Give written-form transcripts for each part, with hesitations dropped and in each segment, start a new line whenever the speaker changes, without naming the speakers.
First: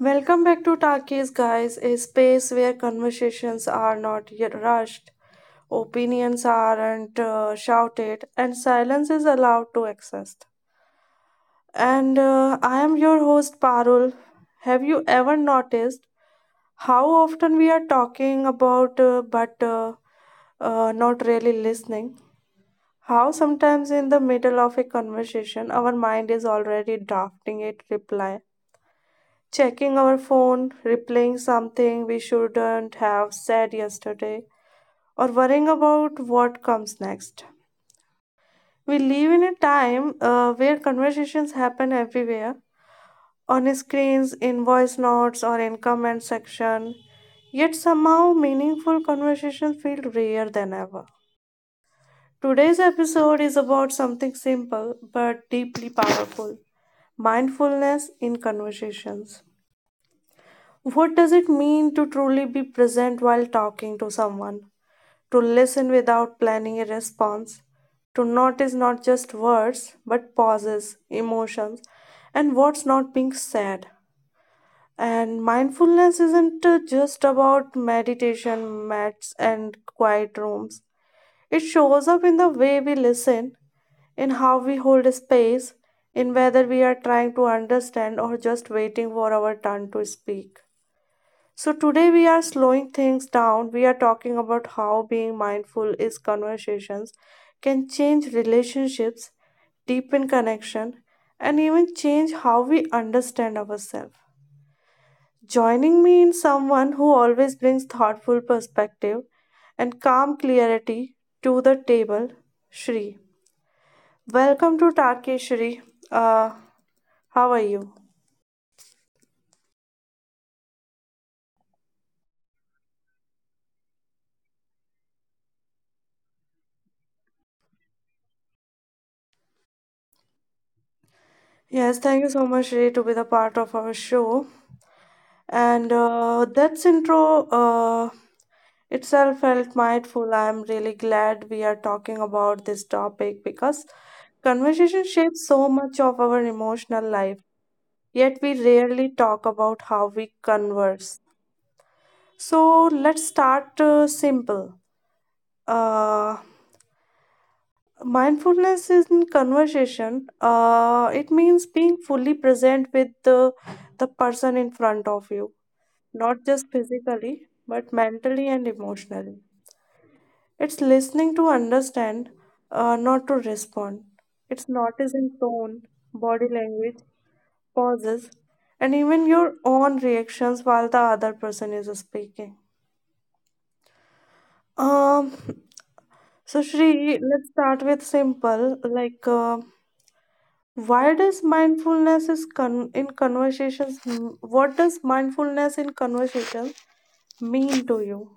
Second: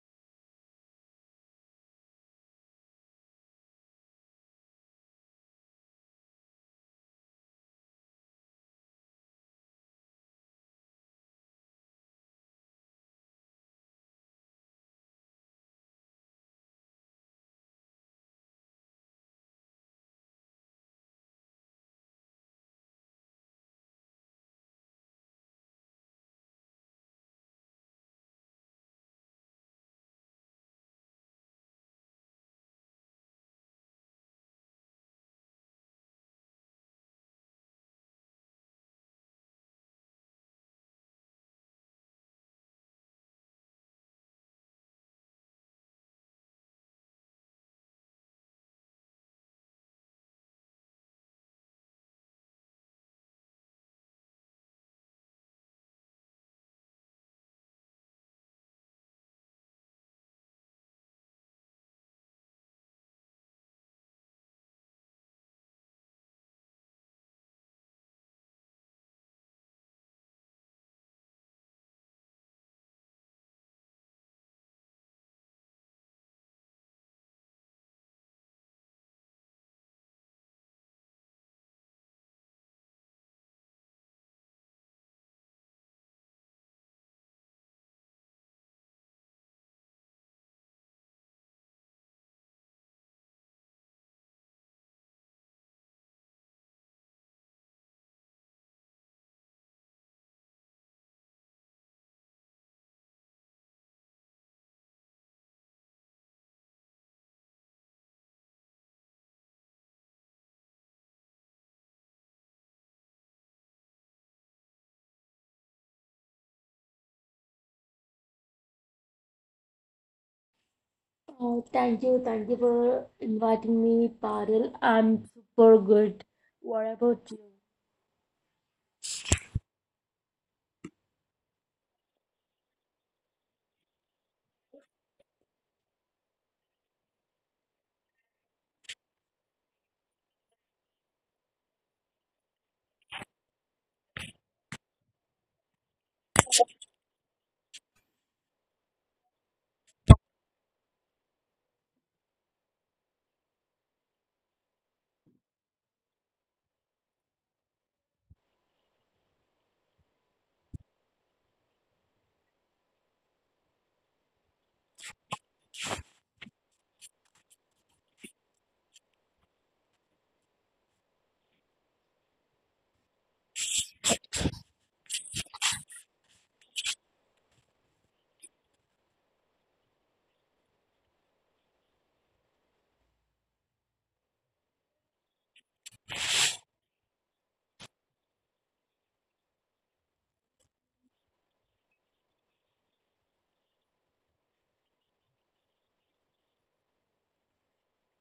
Welcome back to Talkies, guys, a space where conversations are not yet rushed, opinions aren't shouted, and silence is allowed to exist. And I am your host, Parul. Have you ever noticed how often we are talking about, but not really listening? How sometimes in the middle of a conversation, our mind is already drafting a reply, checking our phone, replaying something we shouldn't have said yesterday, or worrying about what comes next. We live in a time where conversations happen everywhere, on screens, in voice notes, or in comment section. Yet somehow, meaningful conversations feel rarer than ever. Today's episode is about something simple but deeply powerful, mindfulness in conversations. What does it mean to truly be present while talking to someone? To listen without planning a response? To notice not just words, but pauses, emotions, and what's not being said? And mindfulness isn't just about meditation mats and quiet rooms. It shows up in the way we listen, in how we hold a space, in whether we are trying to understand or just waiting for our turn to speak. So, today we are slowing things down. We are talking about how being mindful is conversations can change relationships, deepen connection, and even change how we understand ourselves. Joining me in someone who always brings thoughtful perspective and calm clarity to the table, Shri. Welcome to Tarke Shri. Uh, how are you?
Oh, thank you. Thank you for inviting me, Parul. I'm super good. What about you?
Yes, thank you so much, Shri, to be the part of our show. And that's intro itself felt mindful. I'm really glad we are talking about this topic, because conversation shapes so much of our emotional life, yet we rarely talk about how we converse. So let's start simple. uh, Mindfulness in conversation, it means being fully present with the person in front of you, not just physically, but mentally and emotionally. It's listening to understand, not to respond. It's noticing tone, body language, pauses, and even your own reactions while the other person is speaking. Um, so Shri, let's start with simple. Like, why does mindfulness in conversations? What does mindfulness in conversations mean to you?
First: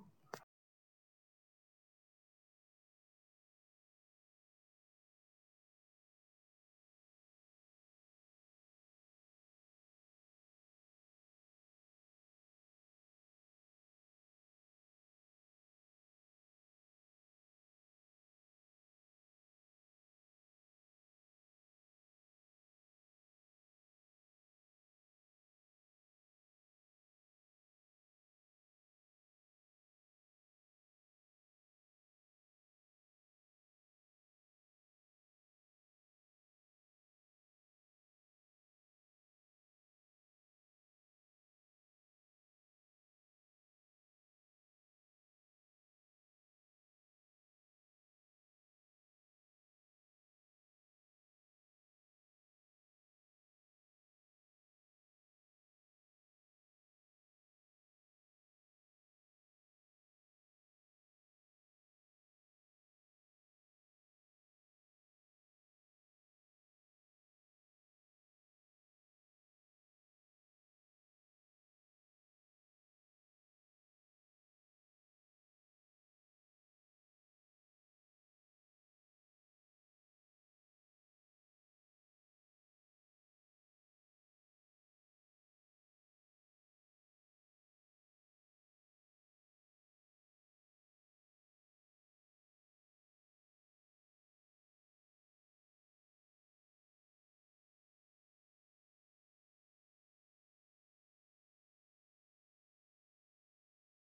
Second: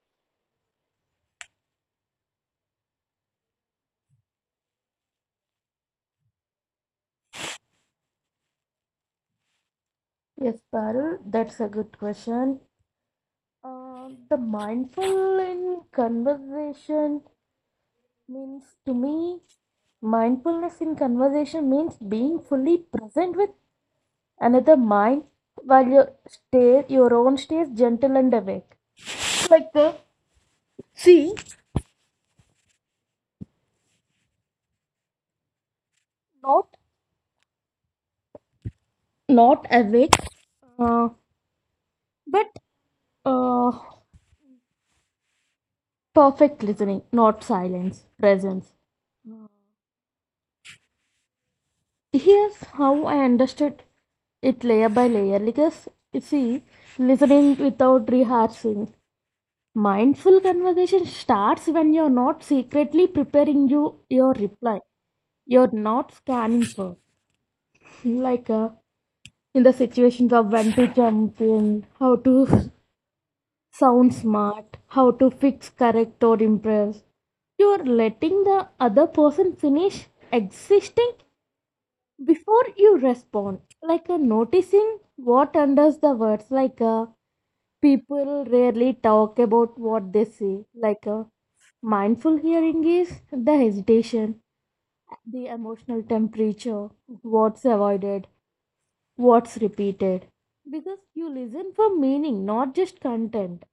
Yes, Parul, that's a good question. The mindful in conversation means, to me, mindfulness in conversation means being fully present with another mind while your stay, your own stays gentle and awake. Like the see, not not awake, uh, but uh, perfect listening, not silence, presence. Here's how I understood it layer by layer because you see, listening without rehearsing. Mindful conversation starts when you're not secretly preparing your reply. You're not scanning for like in the situations of when to jump in, how to sound smart, how to fix, correct or impress. You're letting the other person finish existing before you respond like noticing what under the words like people rarely talk about what they say like mindful hearing is the hesitation, the emotional temperature, what's avoided, what's repeated, because you listen for meaning, not just content.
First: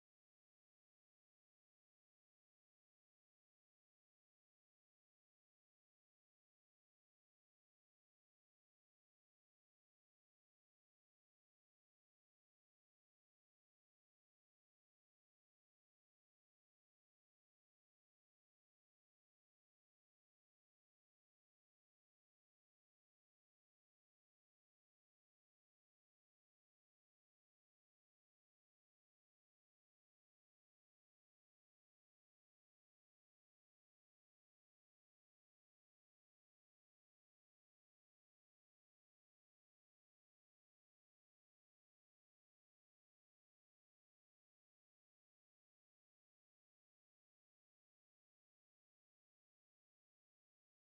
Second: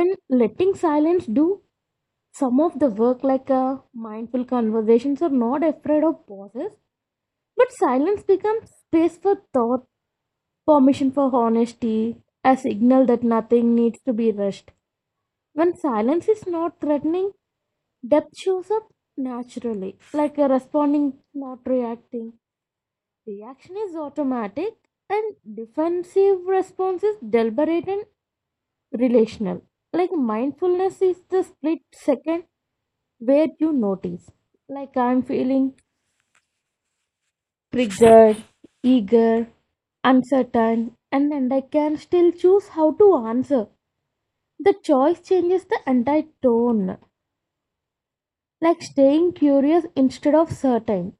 And letting silence do some of the work like mindful conversations are not afraid of pauses, but silence becomes space for thought, permission for honesty, a signal that nothing needs to be rushed. When silence is not threatening, depth shows up naturally, like a responding, not reacting. Reaction is automatic, and defensive response is deliberate and relational. Like mindfulness is the split second where you notice, like I'm feeling triggered, eager, uncertain, and then I can still choose how to answer. The choice changes the entire tone, like staying curious instead of certain.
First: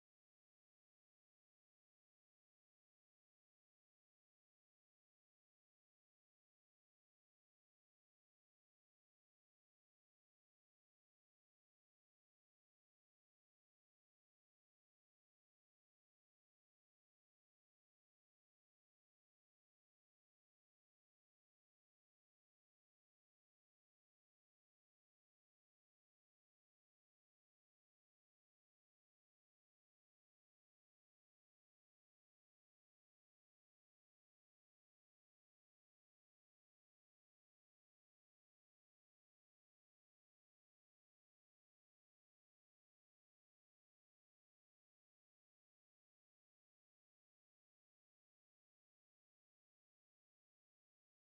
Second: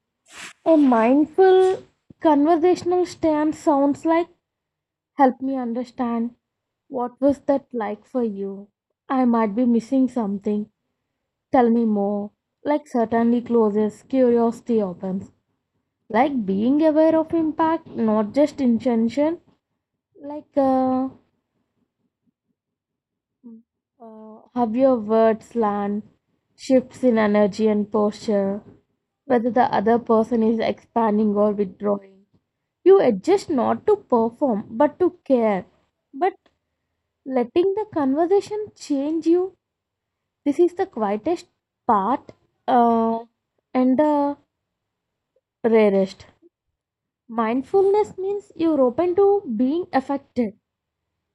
A mindful conversational stance sounds like help me understand what was that like for you. I might be missing something. Tell me more. Like certainly closes, curiosity opens. Like being aware of impact, not just intention. Like uh, Mm. Have your words land, shifts in energy and posture, whether the other person is expanding or withdrawing. You adjust not to perform but to care. But letting the conversation change you, this is the quietest part uh, and the rarest. Mindfulness means you're open to being affected.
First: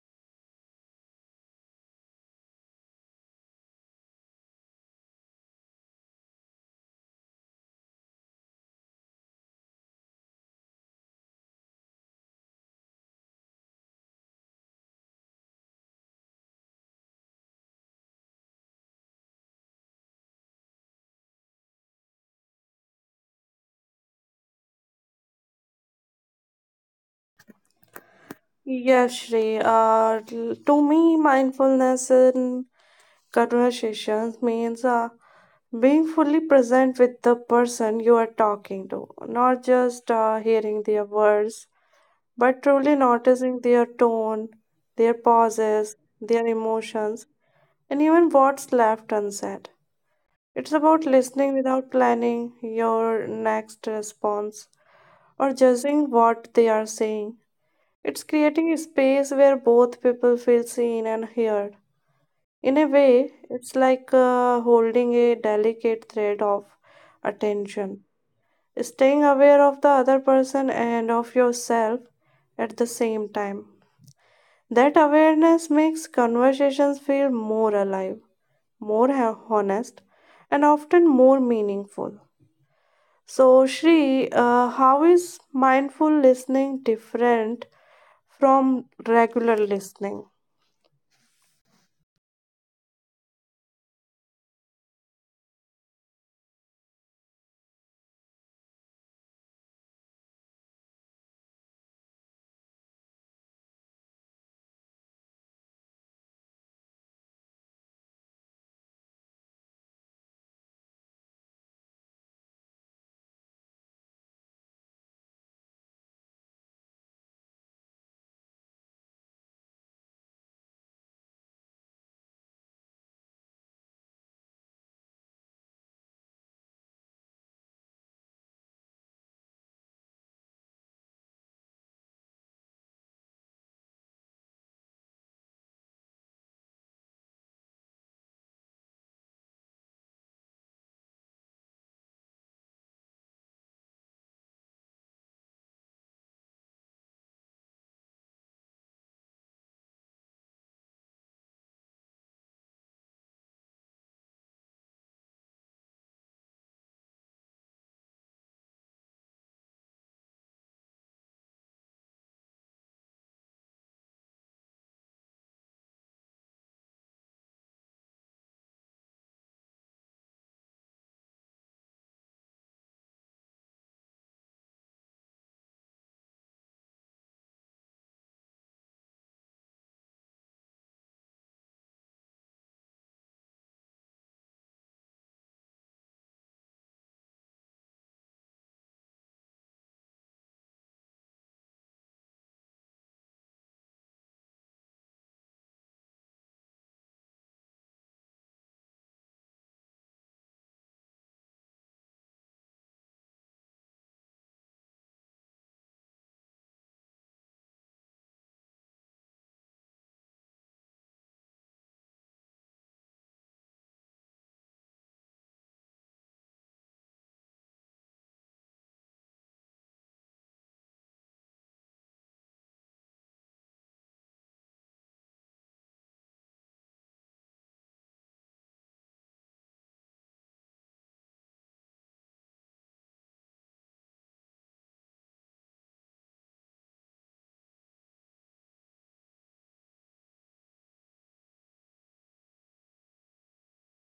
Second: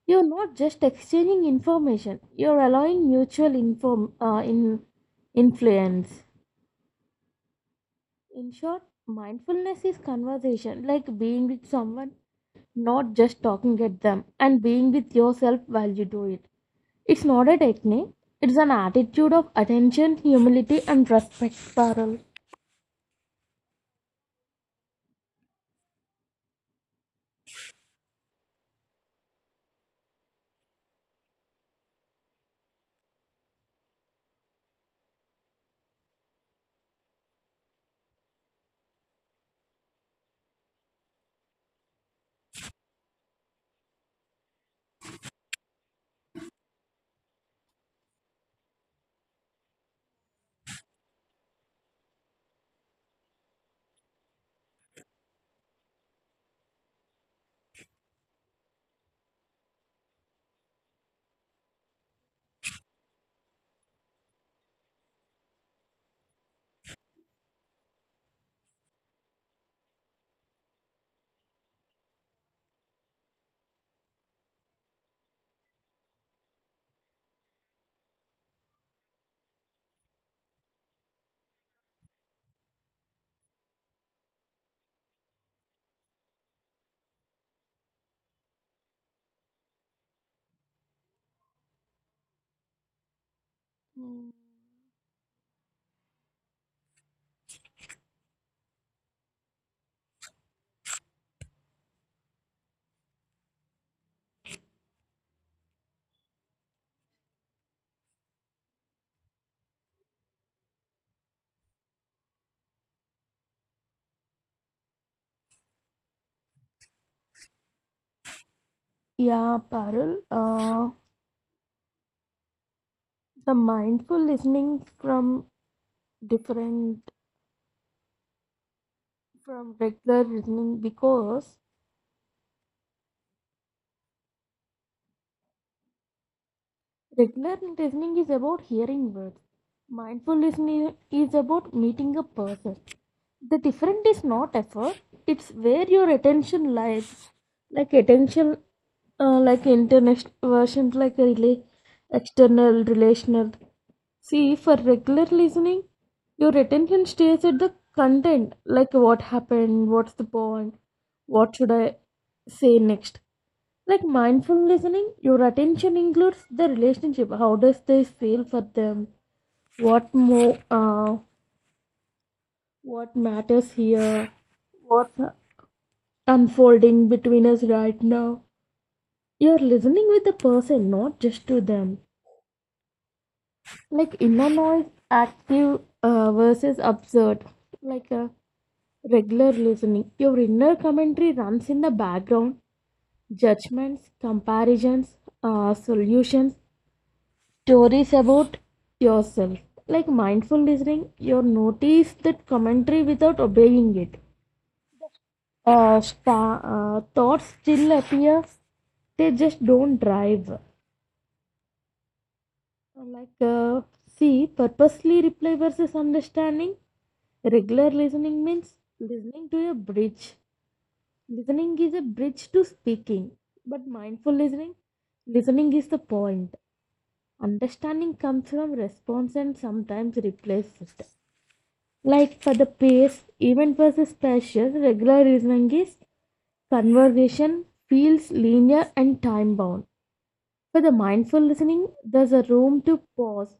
You're not just exchanging information, you're allowing mutual influence. In short, mindfulness is conversation, like being with someone, not just talking at them, and being with yourself while you do it. It's not a technique, it's an attitude of attention, humility, and respect, Parul.
Yes, Shri. To me, mindfulness in conversations means being fully present with the person you are talking to, not just hearing their words, but truly noticing their tone, their pauses, their emotions, and even what's left unsaid. It's about listening without planning your next response or judging what they are saying. It's creating a space where both people feel seen and heard. In a way, it's like holding a delicate thread of attention, staying aware of the other person and of yourself at the same time. That awareness makes conversations feel more alive, more honest, and often more meaningful. So, Shri, how is mindful listening different from regular listening?
Mm. Yeah, Parul. The mindful listening from different from regular listening because regular listening is about hearing words. Mindful listening is about meeting a person. The different is not effort, it's where your attention lies. Like attention like international versions, like a rela external relational. See, for regular listening your attention stays at the content, like what happened, what's the point, what should I say next. Like mindful listening, your attention includes the relationship, how does this feel for them, what more what matters here, what's unfolding between us right now. You're listening with the person, not just to them. Like inner noise, active versus absurd, like a regular listening. Your inner commentary runs in the background. Judgments, comparisons, solutions, stories about yourself. Like mindful listening, you notice that commentary without obeying it. Thoughts still appear, they just don't drive. like uh, See, purposely reply versus understanding. Regular listening means listening to a bridge, listening is a bridge to speaking, but mindful listening, listening is the point, understanding comes from response and sometimes replaces it. Like for the pace, event versus special, regular reasoning is conversation feels linear and time bound. For the mindful listening, there's a room to pause,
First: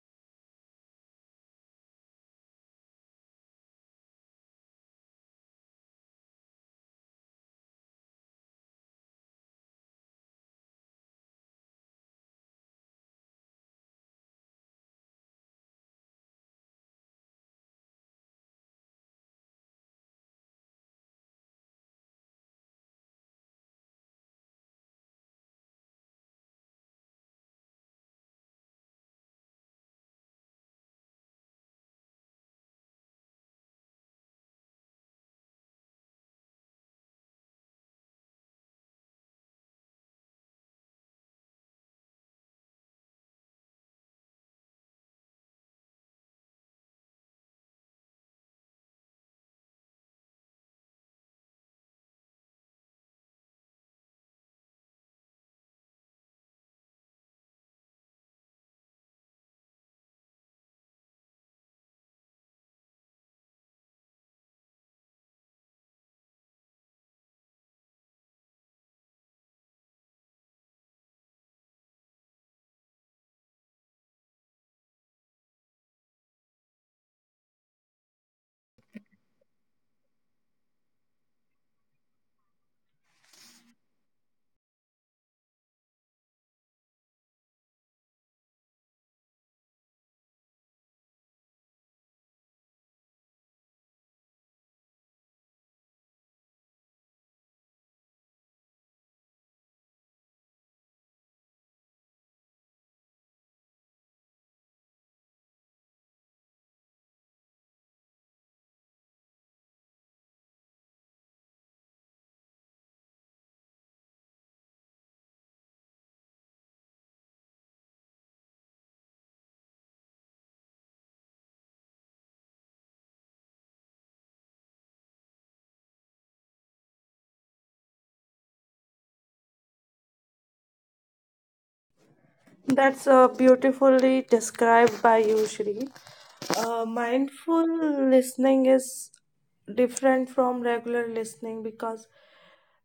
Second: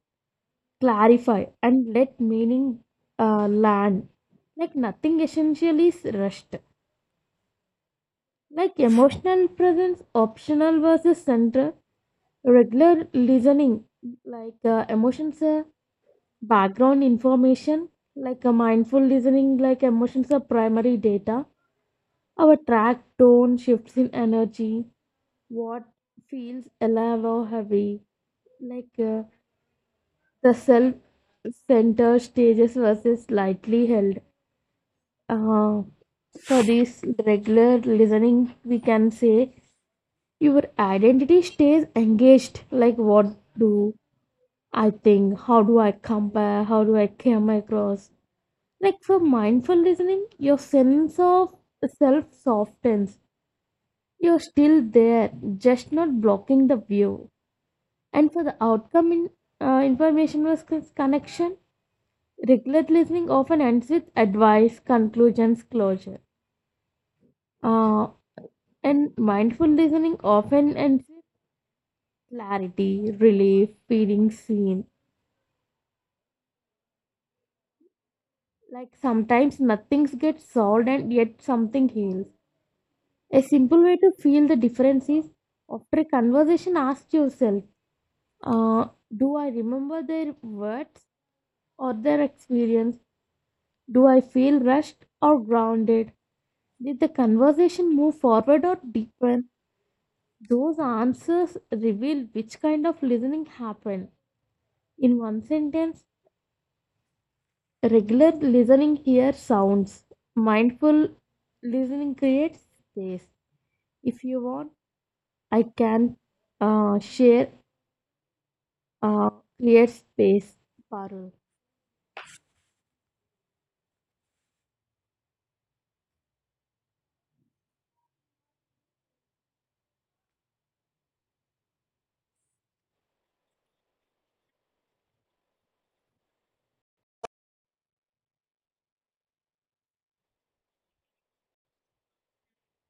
clarify, and let meaning land. Like nothing essential is rushed. Like emotional presence, optional versus central, regular listening, like emotions are background information, like a mindful listening, like emotions are primary data. Our track tone shifts in energy. What feels alive or heavy, like the self centered stages versus slightly held. Uh, for this regular listening, we can say your identity stays engaged. Like, what do I think? How do I compare? How do I come across? Like, for mindful listening, your sense of self softens. You're still there, just not blocking the view. And for the outcome in information versus connection, regular listening often ends with advice, conclusions, closure. Uh, and mindful listening often ends with clarity, relief, feeling seen. Like sometimes nothing gets solved and yet something heals. A simple way to feel the difference is after a conversation, ask yourself, uh, do I remember their words? Or their experience? Do I feel rushed or grounded? Did the conversation move forward or deepen? Those answers reveal which kind of listening happened. In one sentence, regular listening here sounds. Mindful listening creates space. If you want, I can share, uh, create space. Parul.
That's beautifully described by you, Shri. Mindful listening is different from regular listening because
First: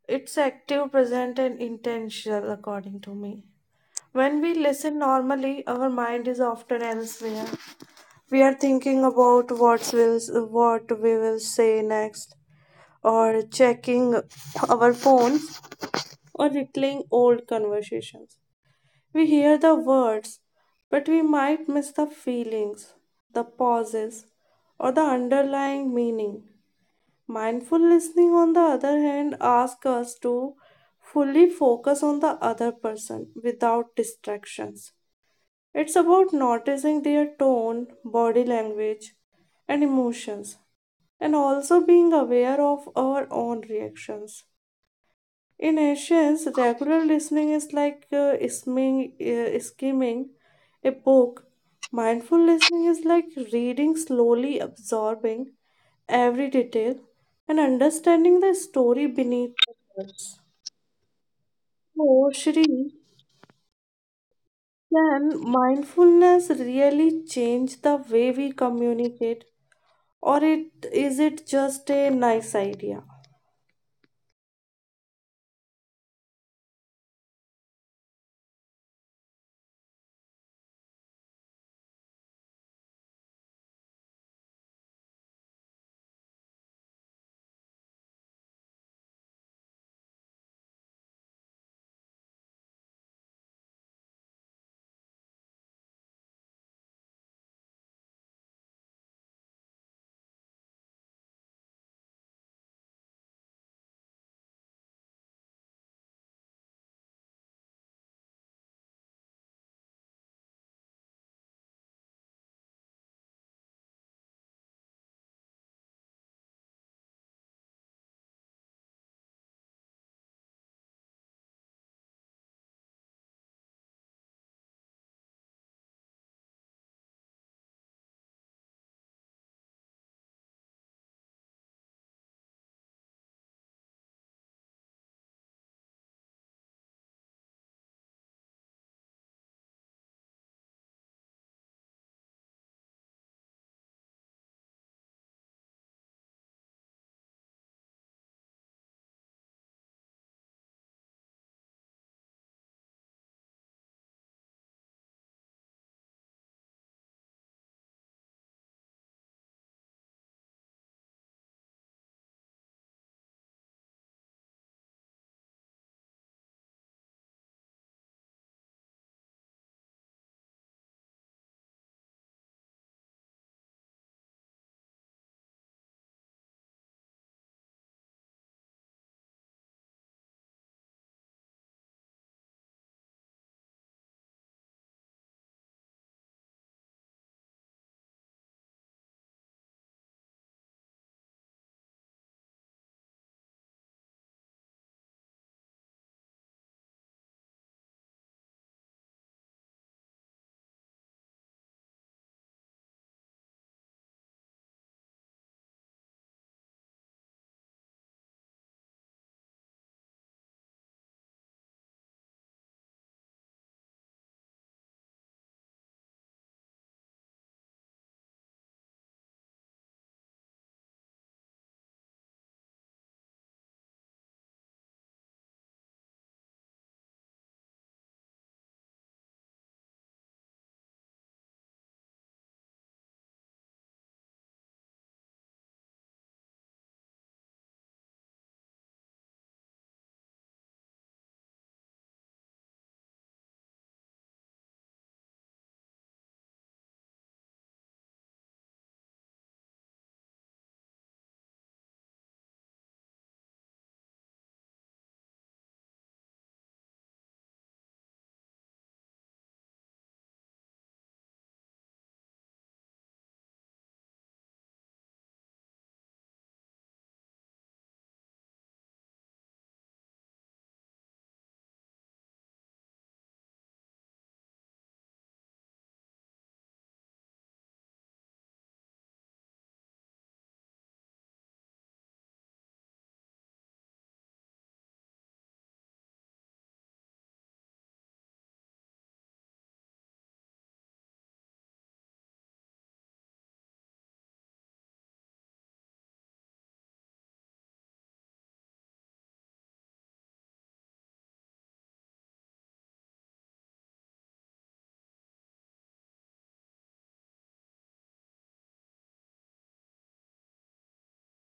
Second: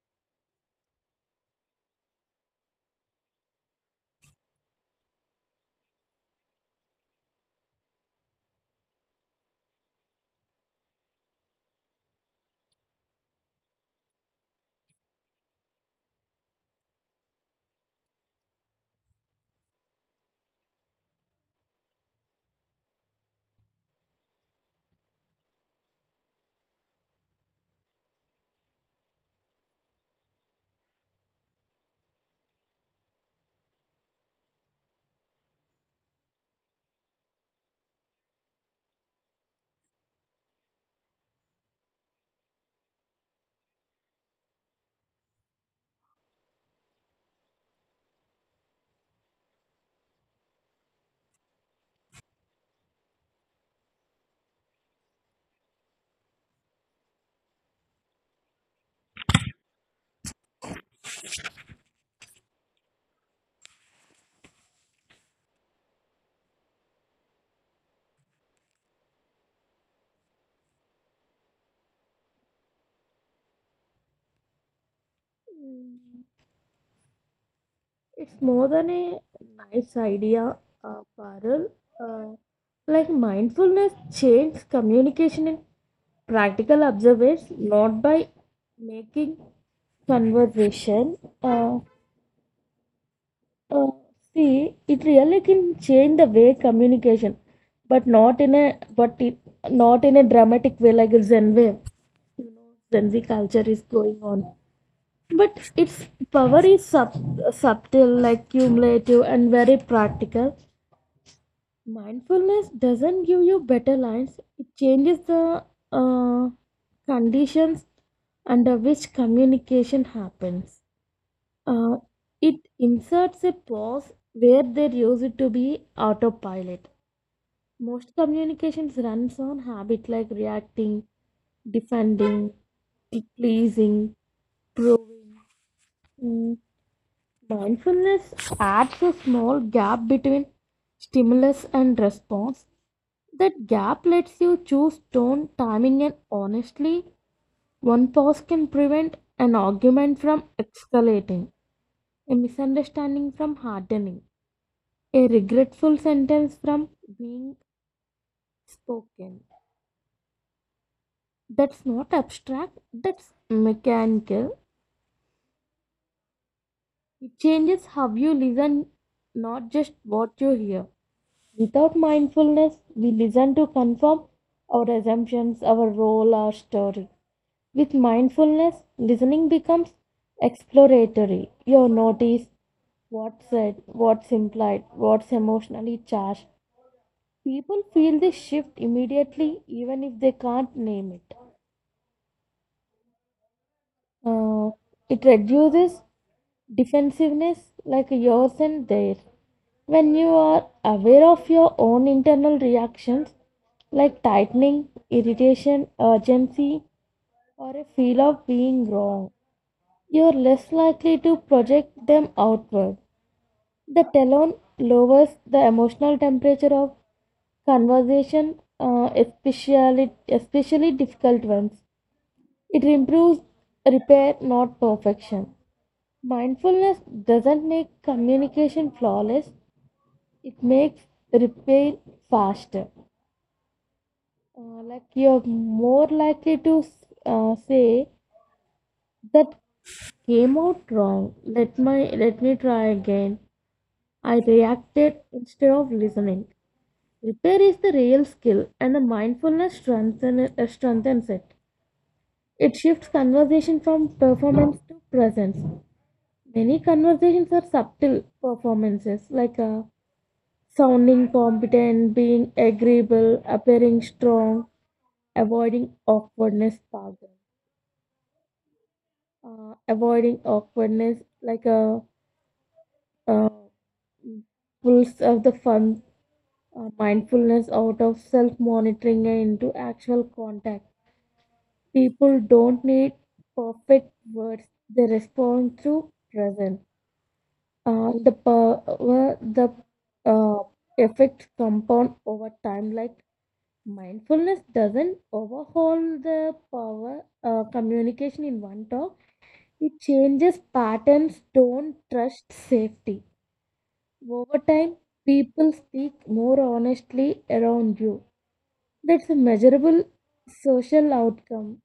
it's active, present, and intentional, according to me. When we listen normally, our mind is often elsewhere. We are thinking about what we will say next, or checking our phones, or replaying old conversations. We hear the words, but we might miss the feelings, the pauses, or the underlying meaning. Mindful listening, on the other hand, asks us to fully focus on the other person without distractions. It's about noticing their tone, body language, and emotions, and also being aware of our own reactions. In Asians, regular listening is like skimming a book. Mindful listening is like reading slowly, absorbing every detail and understanding the story beneath the words. So, Shri, can mindfulness really change the way we communicate, or it is it just a nice idea?
Mm, It's more than a nice idea, Parul. Uh, Like mindfulness changes communication in practical observers, not by making conversation. Uh, uh, See, it really can change the way communication, but not in a but it, not in a dramatic way like a Zen way. You know, Gen Z culture is going on, but its power is subtle, like cumulative, and very practical. Mindfulness doesn't give you better lines, it changes the uh, conditions under which communication happens. Uh, it inserts a pause where there used to be autopilot. Most communications runs on habit, like reacting, defending, pleasing, proving. Mm, Mindfulness adds a small gap between stimulus and response. That gap lets you choose tone, timing, and honestly, one pause can prevent an argument from escalating, a misunderstanding from hardening, a regretful sentence from being spoken. That's not abstract, that's mechanical. It changes how you listen, not just what you hear. Without mindfulness, we listen to confirm our assumptions, our role, our story. With mindfulness, listening becomes exploratory. You notice what's said, what's implied, what's emotionally charged. People feel this shift immediately, even if they can't name it. Uh, it reduces defensiveness, like yours and theirs. When you are aware of your own internal reactions, like tightening, irritation, urgency, or a feel of being wrong, you're less likely to project them outward. The tone lowers the emotional temperature of conversation, especially difficult ones. It improves repair, not perfection. Mindfulness doesn't make communication flawless, it makes repair faster. Like you're more likely to say that came out wrong. Let me try again. I reacted instead of listening. Repair is the real skill, and the mindfulness strengthens it. It shifts conversation from performance to presence. Many conversations are subtle performances, like sounding competent, being agreeable, appearing strong, avoiding awkwardness. Pardon. Avoiding awkwardness, like a uh, uh, pulse of the fun, mindfulness out of self monitoring and into actual contact. People don't need perfect words, they respond through present. The power, the uh, effect compound over time, like mindfulness doesn't overhaul the power communication in one talk, it changes patterns, tone, trust safety. Over time, people speak more honestly around you. That's a measurable social outcome.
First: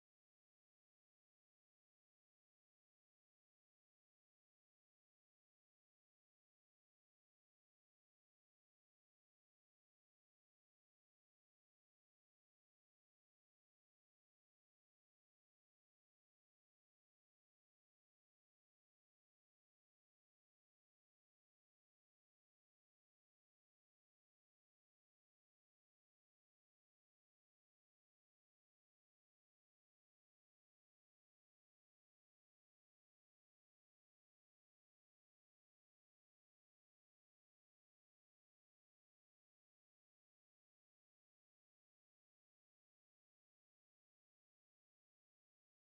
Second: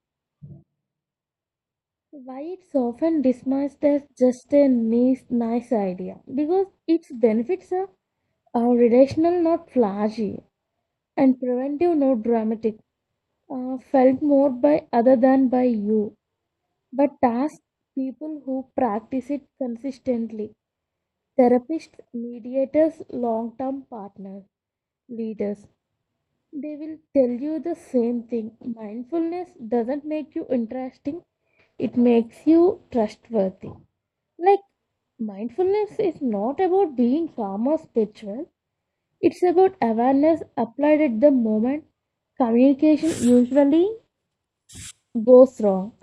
Why it's often dismissed as just a nice idea? Because its benefits are relational, not flashy, and preventive, not dramatic. Felt more by other than by you, but ask people who practice it consistently. Therapists, mediators, long term partners, leaders. They will tell you the same thing. Mindfulness doesn't make you interesting, it makes you trustworthy. Like mindfulness is not about being calm or spiritual. It's about awareness applied at the moment communication usually goes wrong.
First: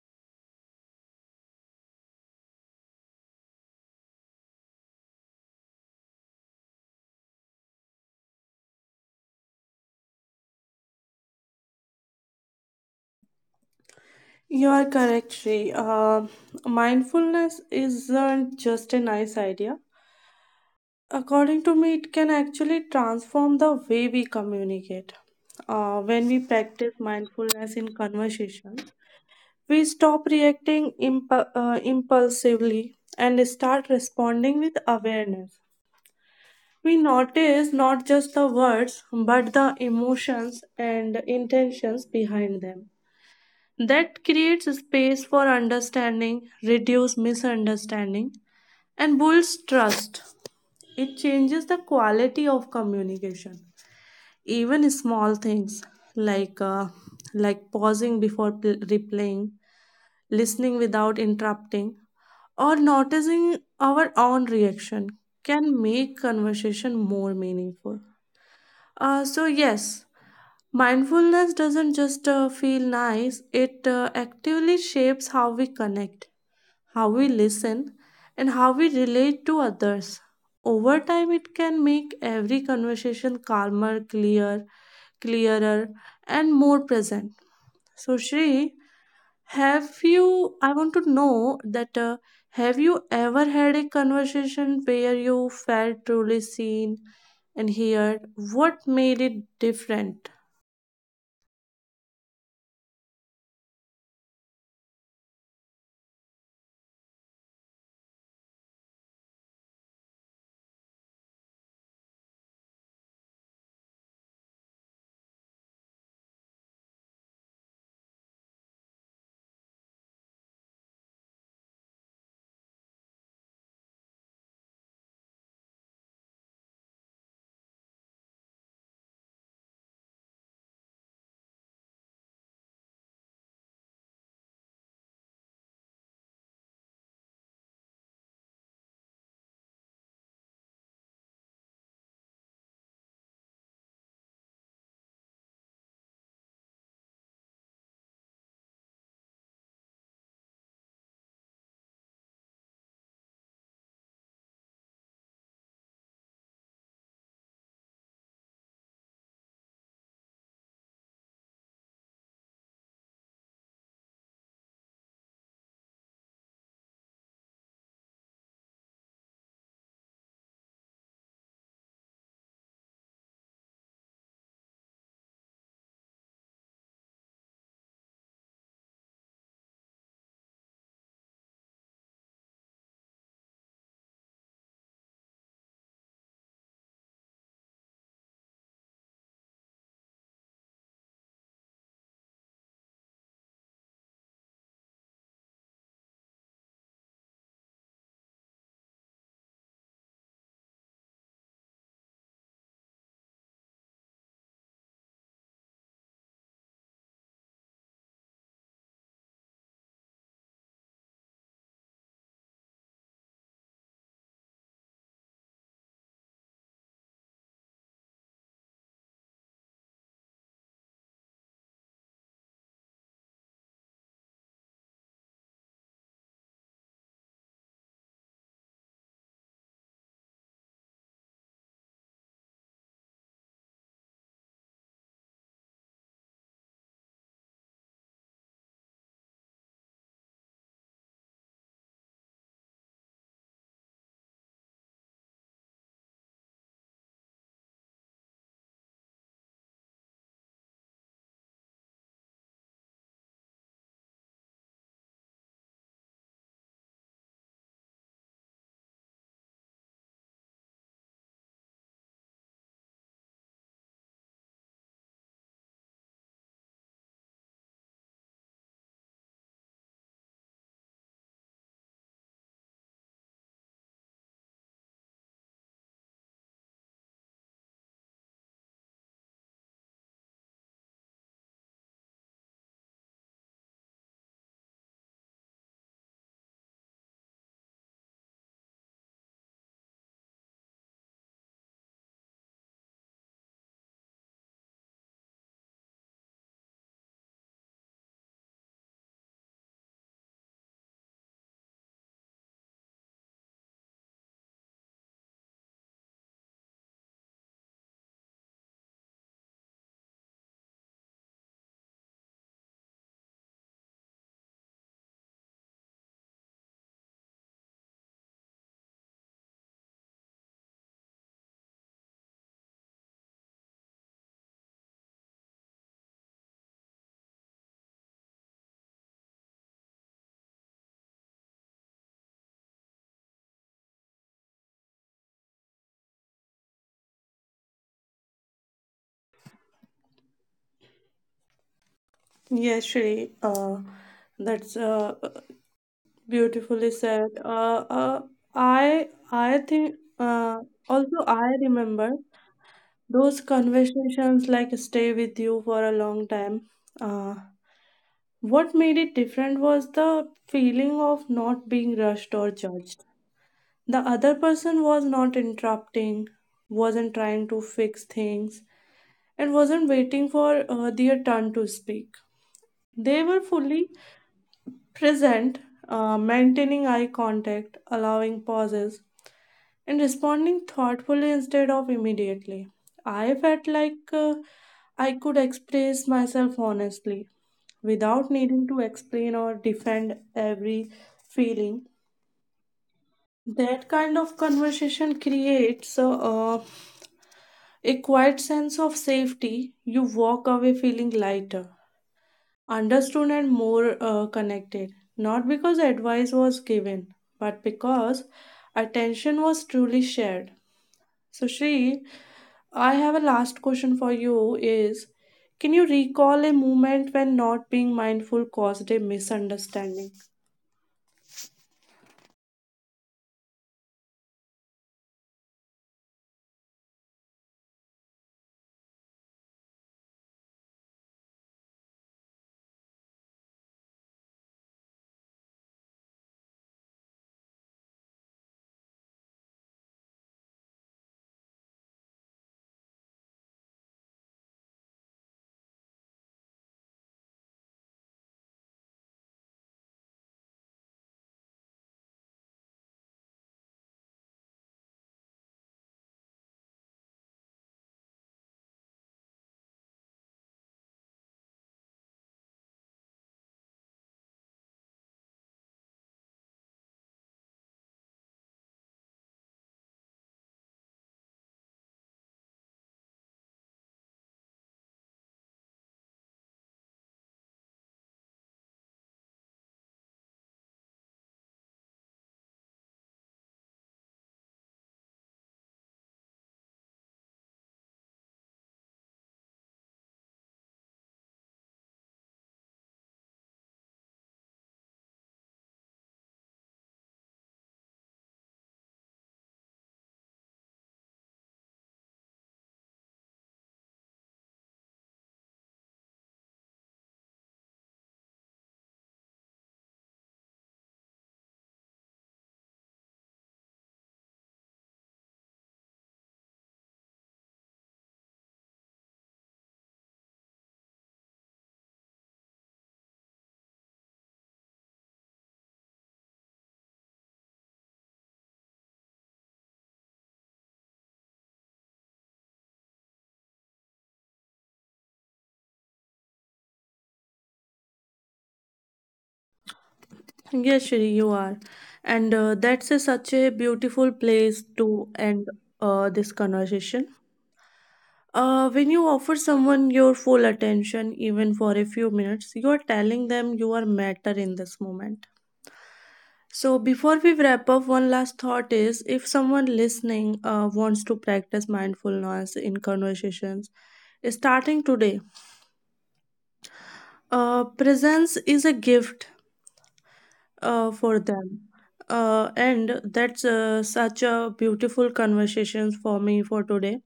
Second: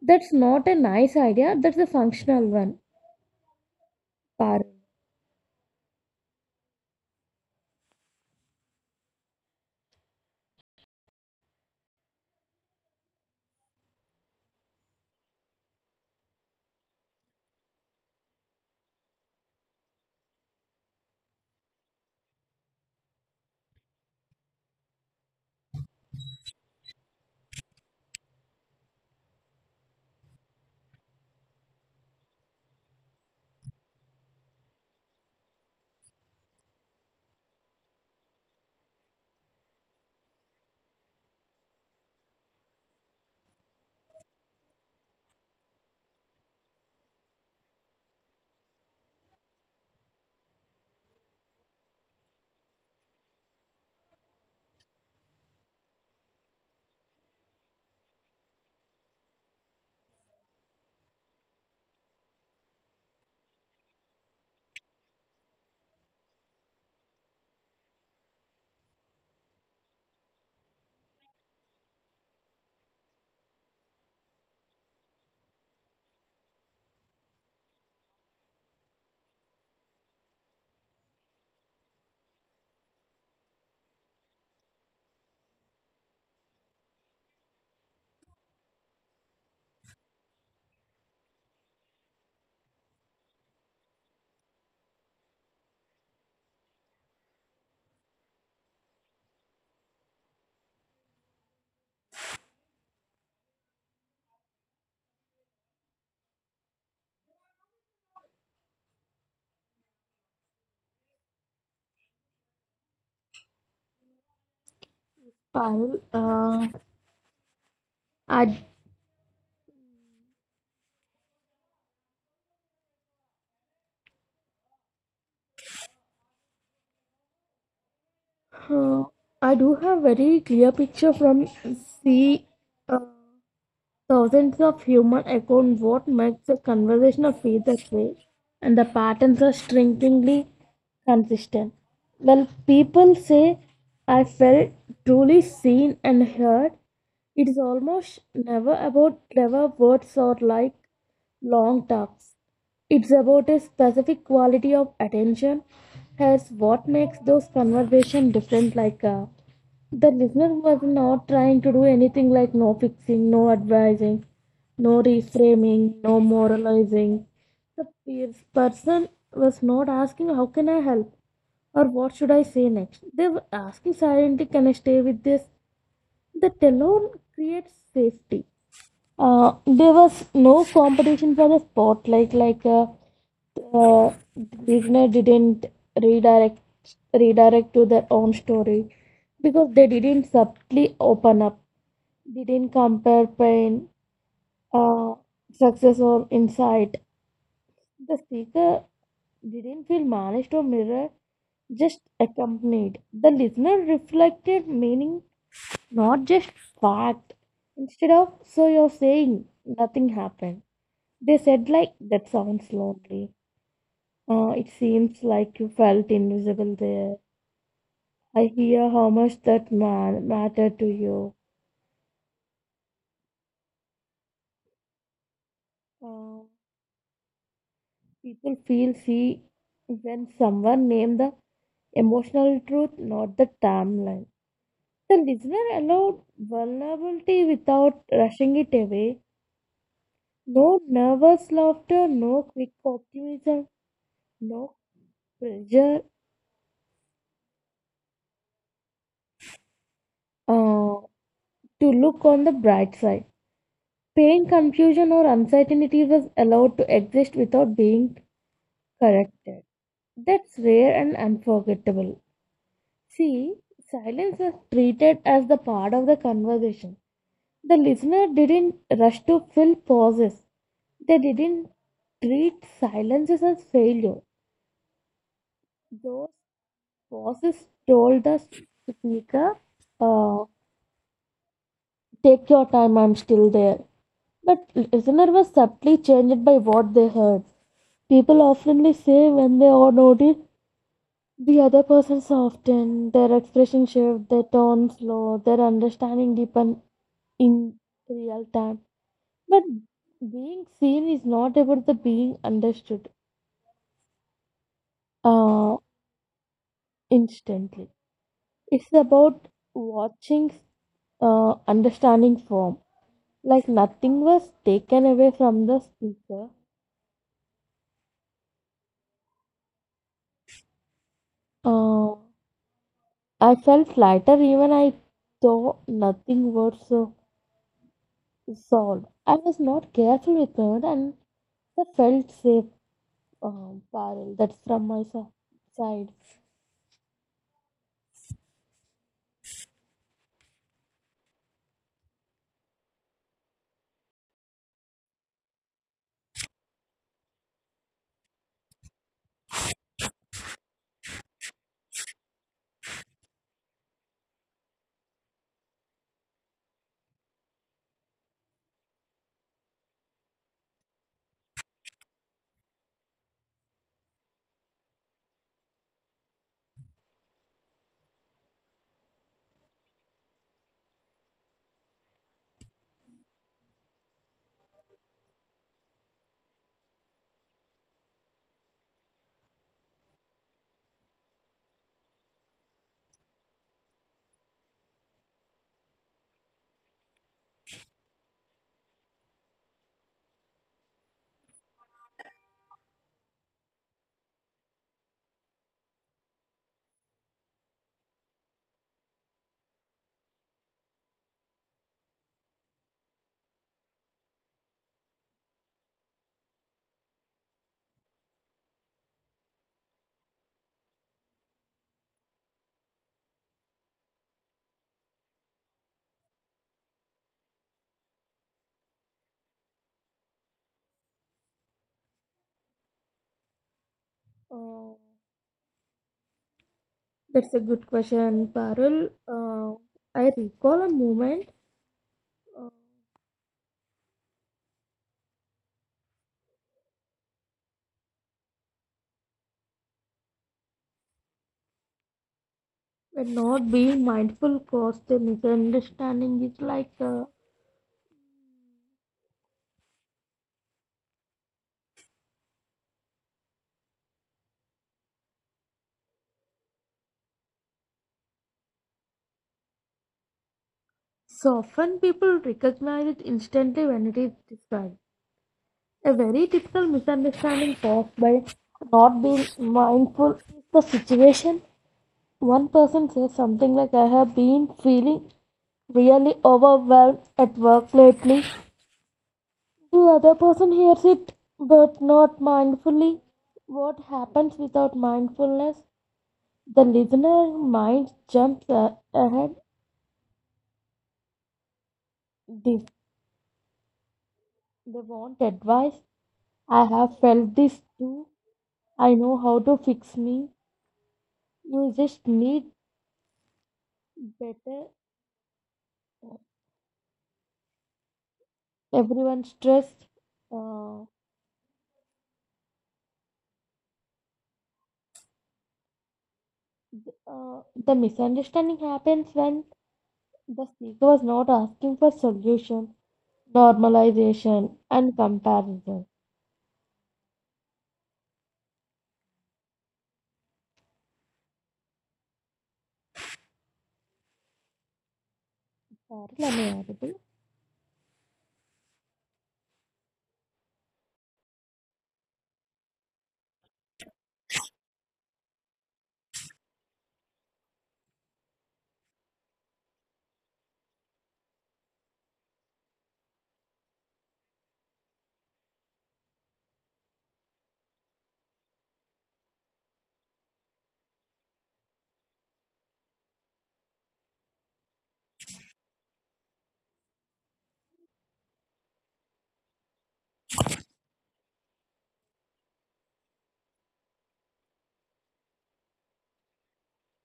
That's not a nice idea. That's a functional one. Parul.
You are correct, Shri. Mindfulness isn't just a nice idea. According to me, it can actually transform the way we communicate. When we practice mindfulness in conversation, we stop reacting impulsively and start responding with awareness. We notice not just the words, but the emotions and intentions behind them. That creates space for understanding, reduce misunderstanding, and builds trust. It changes the quality of communication, even small things like pausing before replaying, listening without interrupting, or noticing our own reaction, can make conversation more meaningful. So yes, mindfulness doesn't just feel nice, it actively shapes how we connect, how we listen, and how we relate to others. Over time, it can make every conversation calmer, clearer, and more present. So, Shri, have you? I want to know that have you ever had a conversation where you felt truly seen and heard? What made it different?
Parul. I, uh, I do have very clear picture from C. Uh, Thousands of human echoed what makes the conversation feel that way, and the patterns are strikingly consistent. Well, people say I felt truly seen and heard. It is almost never about clever words or like long talks. It's about a specific quality of attention, as what makes those conversations different, like the listener was not trying to do anything, like no fixing, no advising, no reframing, no moralizing. The peers person was not asking, how can I help? Or what should I say next? They were asking silently, can I stay with this? That alone creates safety. There was no competition for the spotlight. Like the beginner didn't redirect redirect to their own story because they didn't subtly open up. They didn't compare pain, uh, success or insight. The speaker didn't feel managed or mirrored, just accompanied. The listener reflected meaning, not just fact. Instead of so you're saying nothing happened. They said, like, that sounds lonely. It seems like you felt invisible there. I hear how much that man mattered to you. Uh, People feel see when someone named the emotional truth, not the timeline. The listener allowed vulnerability without rushing it away. No nervous laughter, no quick optimism, no pressure uh, to look on the bright side. Pain, confusion, or uncertainty was allowed to exist without being corrected. That's rare and unforgettable. See, silence was treated as the part of the conversation. The listener didn't rush to fill pauses, they didn't treat silences as failure. Those pauses told the speaker, uh, take your time, I'm still there. But listener was subtly changed by what they heard. People oftenly say when they are notice the other person soften, their expression shift, their tone slow, their understanding deepen in real time. But being seen is not about the being understood uh, instantly. It's about watching, understanding form. Like nothing was taken away from the speaker. Uh, I felt lighter even I though nothing was solved. I was not careful with it, and the felt safe, Parul. That's from my side.
Yes, Shri, that's beautifully said. I think also I remember those conversations like stay with you for a long time. Uh, what made it different was the feeling of not being rushed or judged. The other person was not interrupting, wasn't trying to fix things, and wasn't waiting for their turn to speak. They were fully present, maintaining eye contact, allowing pauses and responding thoughtfully instead of immediately. I felt like I could express myself honestly without needing to explain or defend every feeling. That kind of conversation creates uh, a quiet sense of safety. You walk away feeling lighter, understood, and more connected. Not because advice was given, but because attention was truly shared. So, Shri, I have a last question for you is can you recall a moment when not being mindful caused a misunderstanding?
Uh, that's a good question, Parul. I recall a moment uh, when not being mindful caused a misunderstanding. It's like so often people recognize it instantly when it is described. A very typical misunderstanding caused by not being mindful is the situation. One person says something like, I have been feeling really overwhelmed at work lately. The other person hears it but not mindfully. What happens without mindfulness? The listener mind jumps ahead. This they want advice. I have felt this too. I know how to fix me. You just need better. Everyone stressed. Uh, the misunderstanding happens when the speaker was not asking for solution, normalization, and comparison. Sorry, am I audible?
Yes, Shri, you are. And that's a, such a beautiful place to end this conversation. When you offer someone your full attention, even for a few minutes, you are telling them you are matter in this moment. So, before we wrap up, one last thought is if someone listening wants to practice mindfulness in conversations, starting today, presence is a gift for them. And that's such a beautiful conversations for me for today.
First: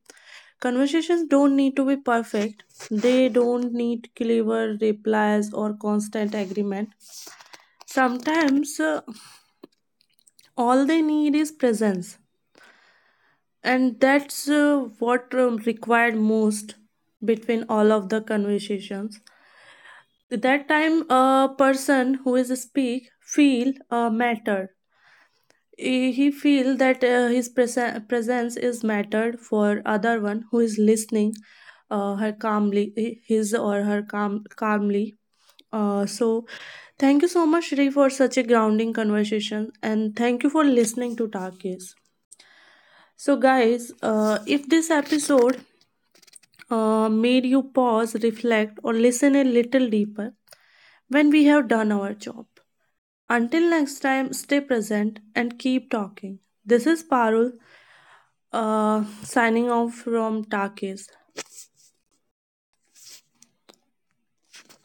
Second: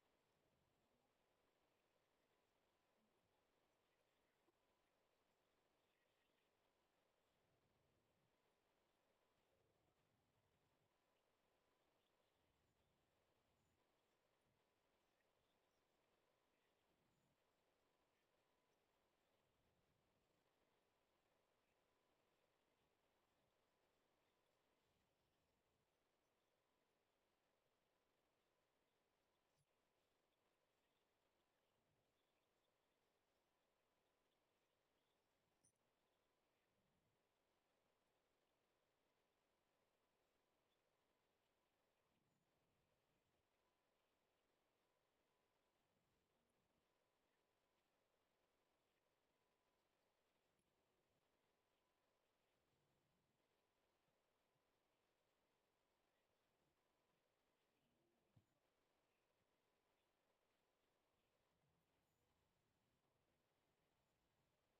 Conversations don't need to be perfect. They don't need clever replies or constant agreement. Sometimes all they need is presence, and that's what required most between all of the conversations. At that time a person who is speak feel mattered, he feel that his presence is mattered for other one who is listening, her calmly his or her calm calmly. So thank you so much Shri for such a grounding conversation, and thank you for listening to Takis. So guys, if this episode made you pause, reflect, or listen a little deeper, when we have done our job. Until next time, stay present and keep talking. This is Parul, signing off from Takis.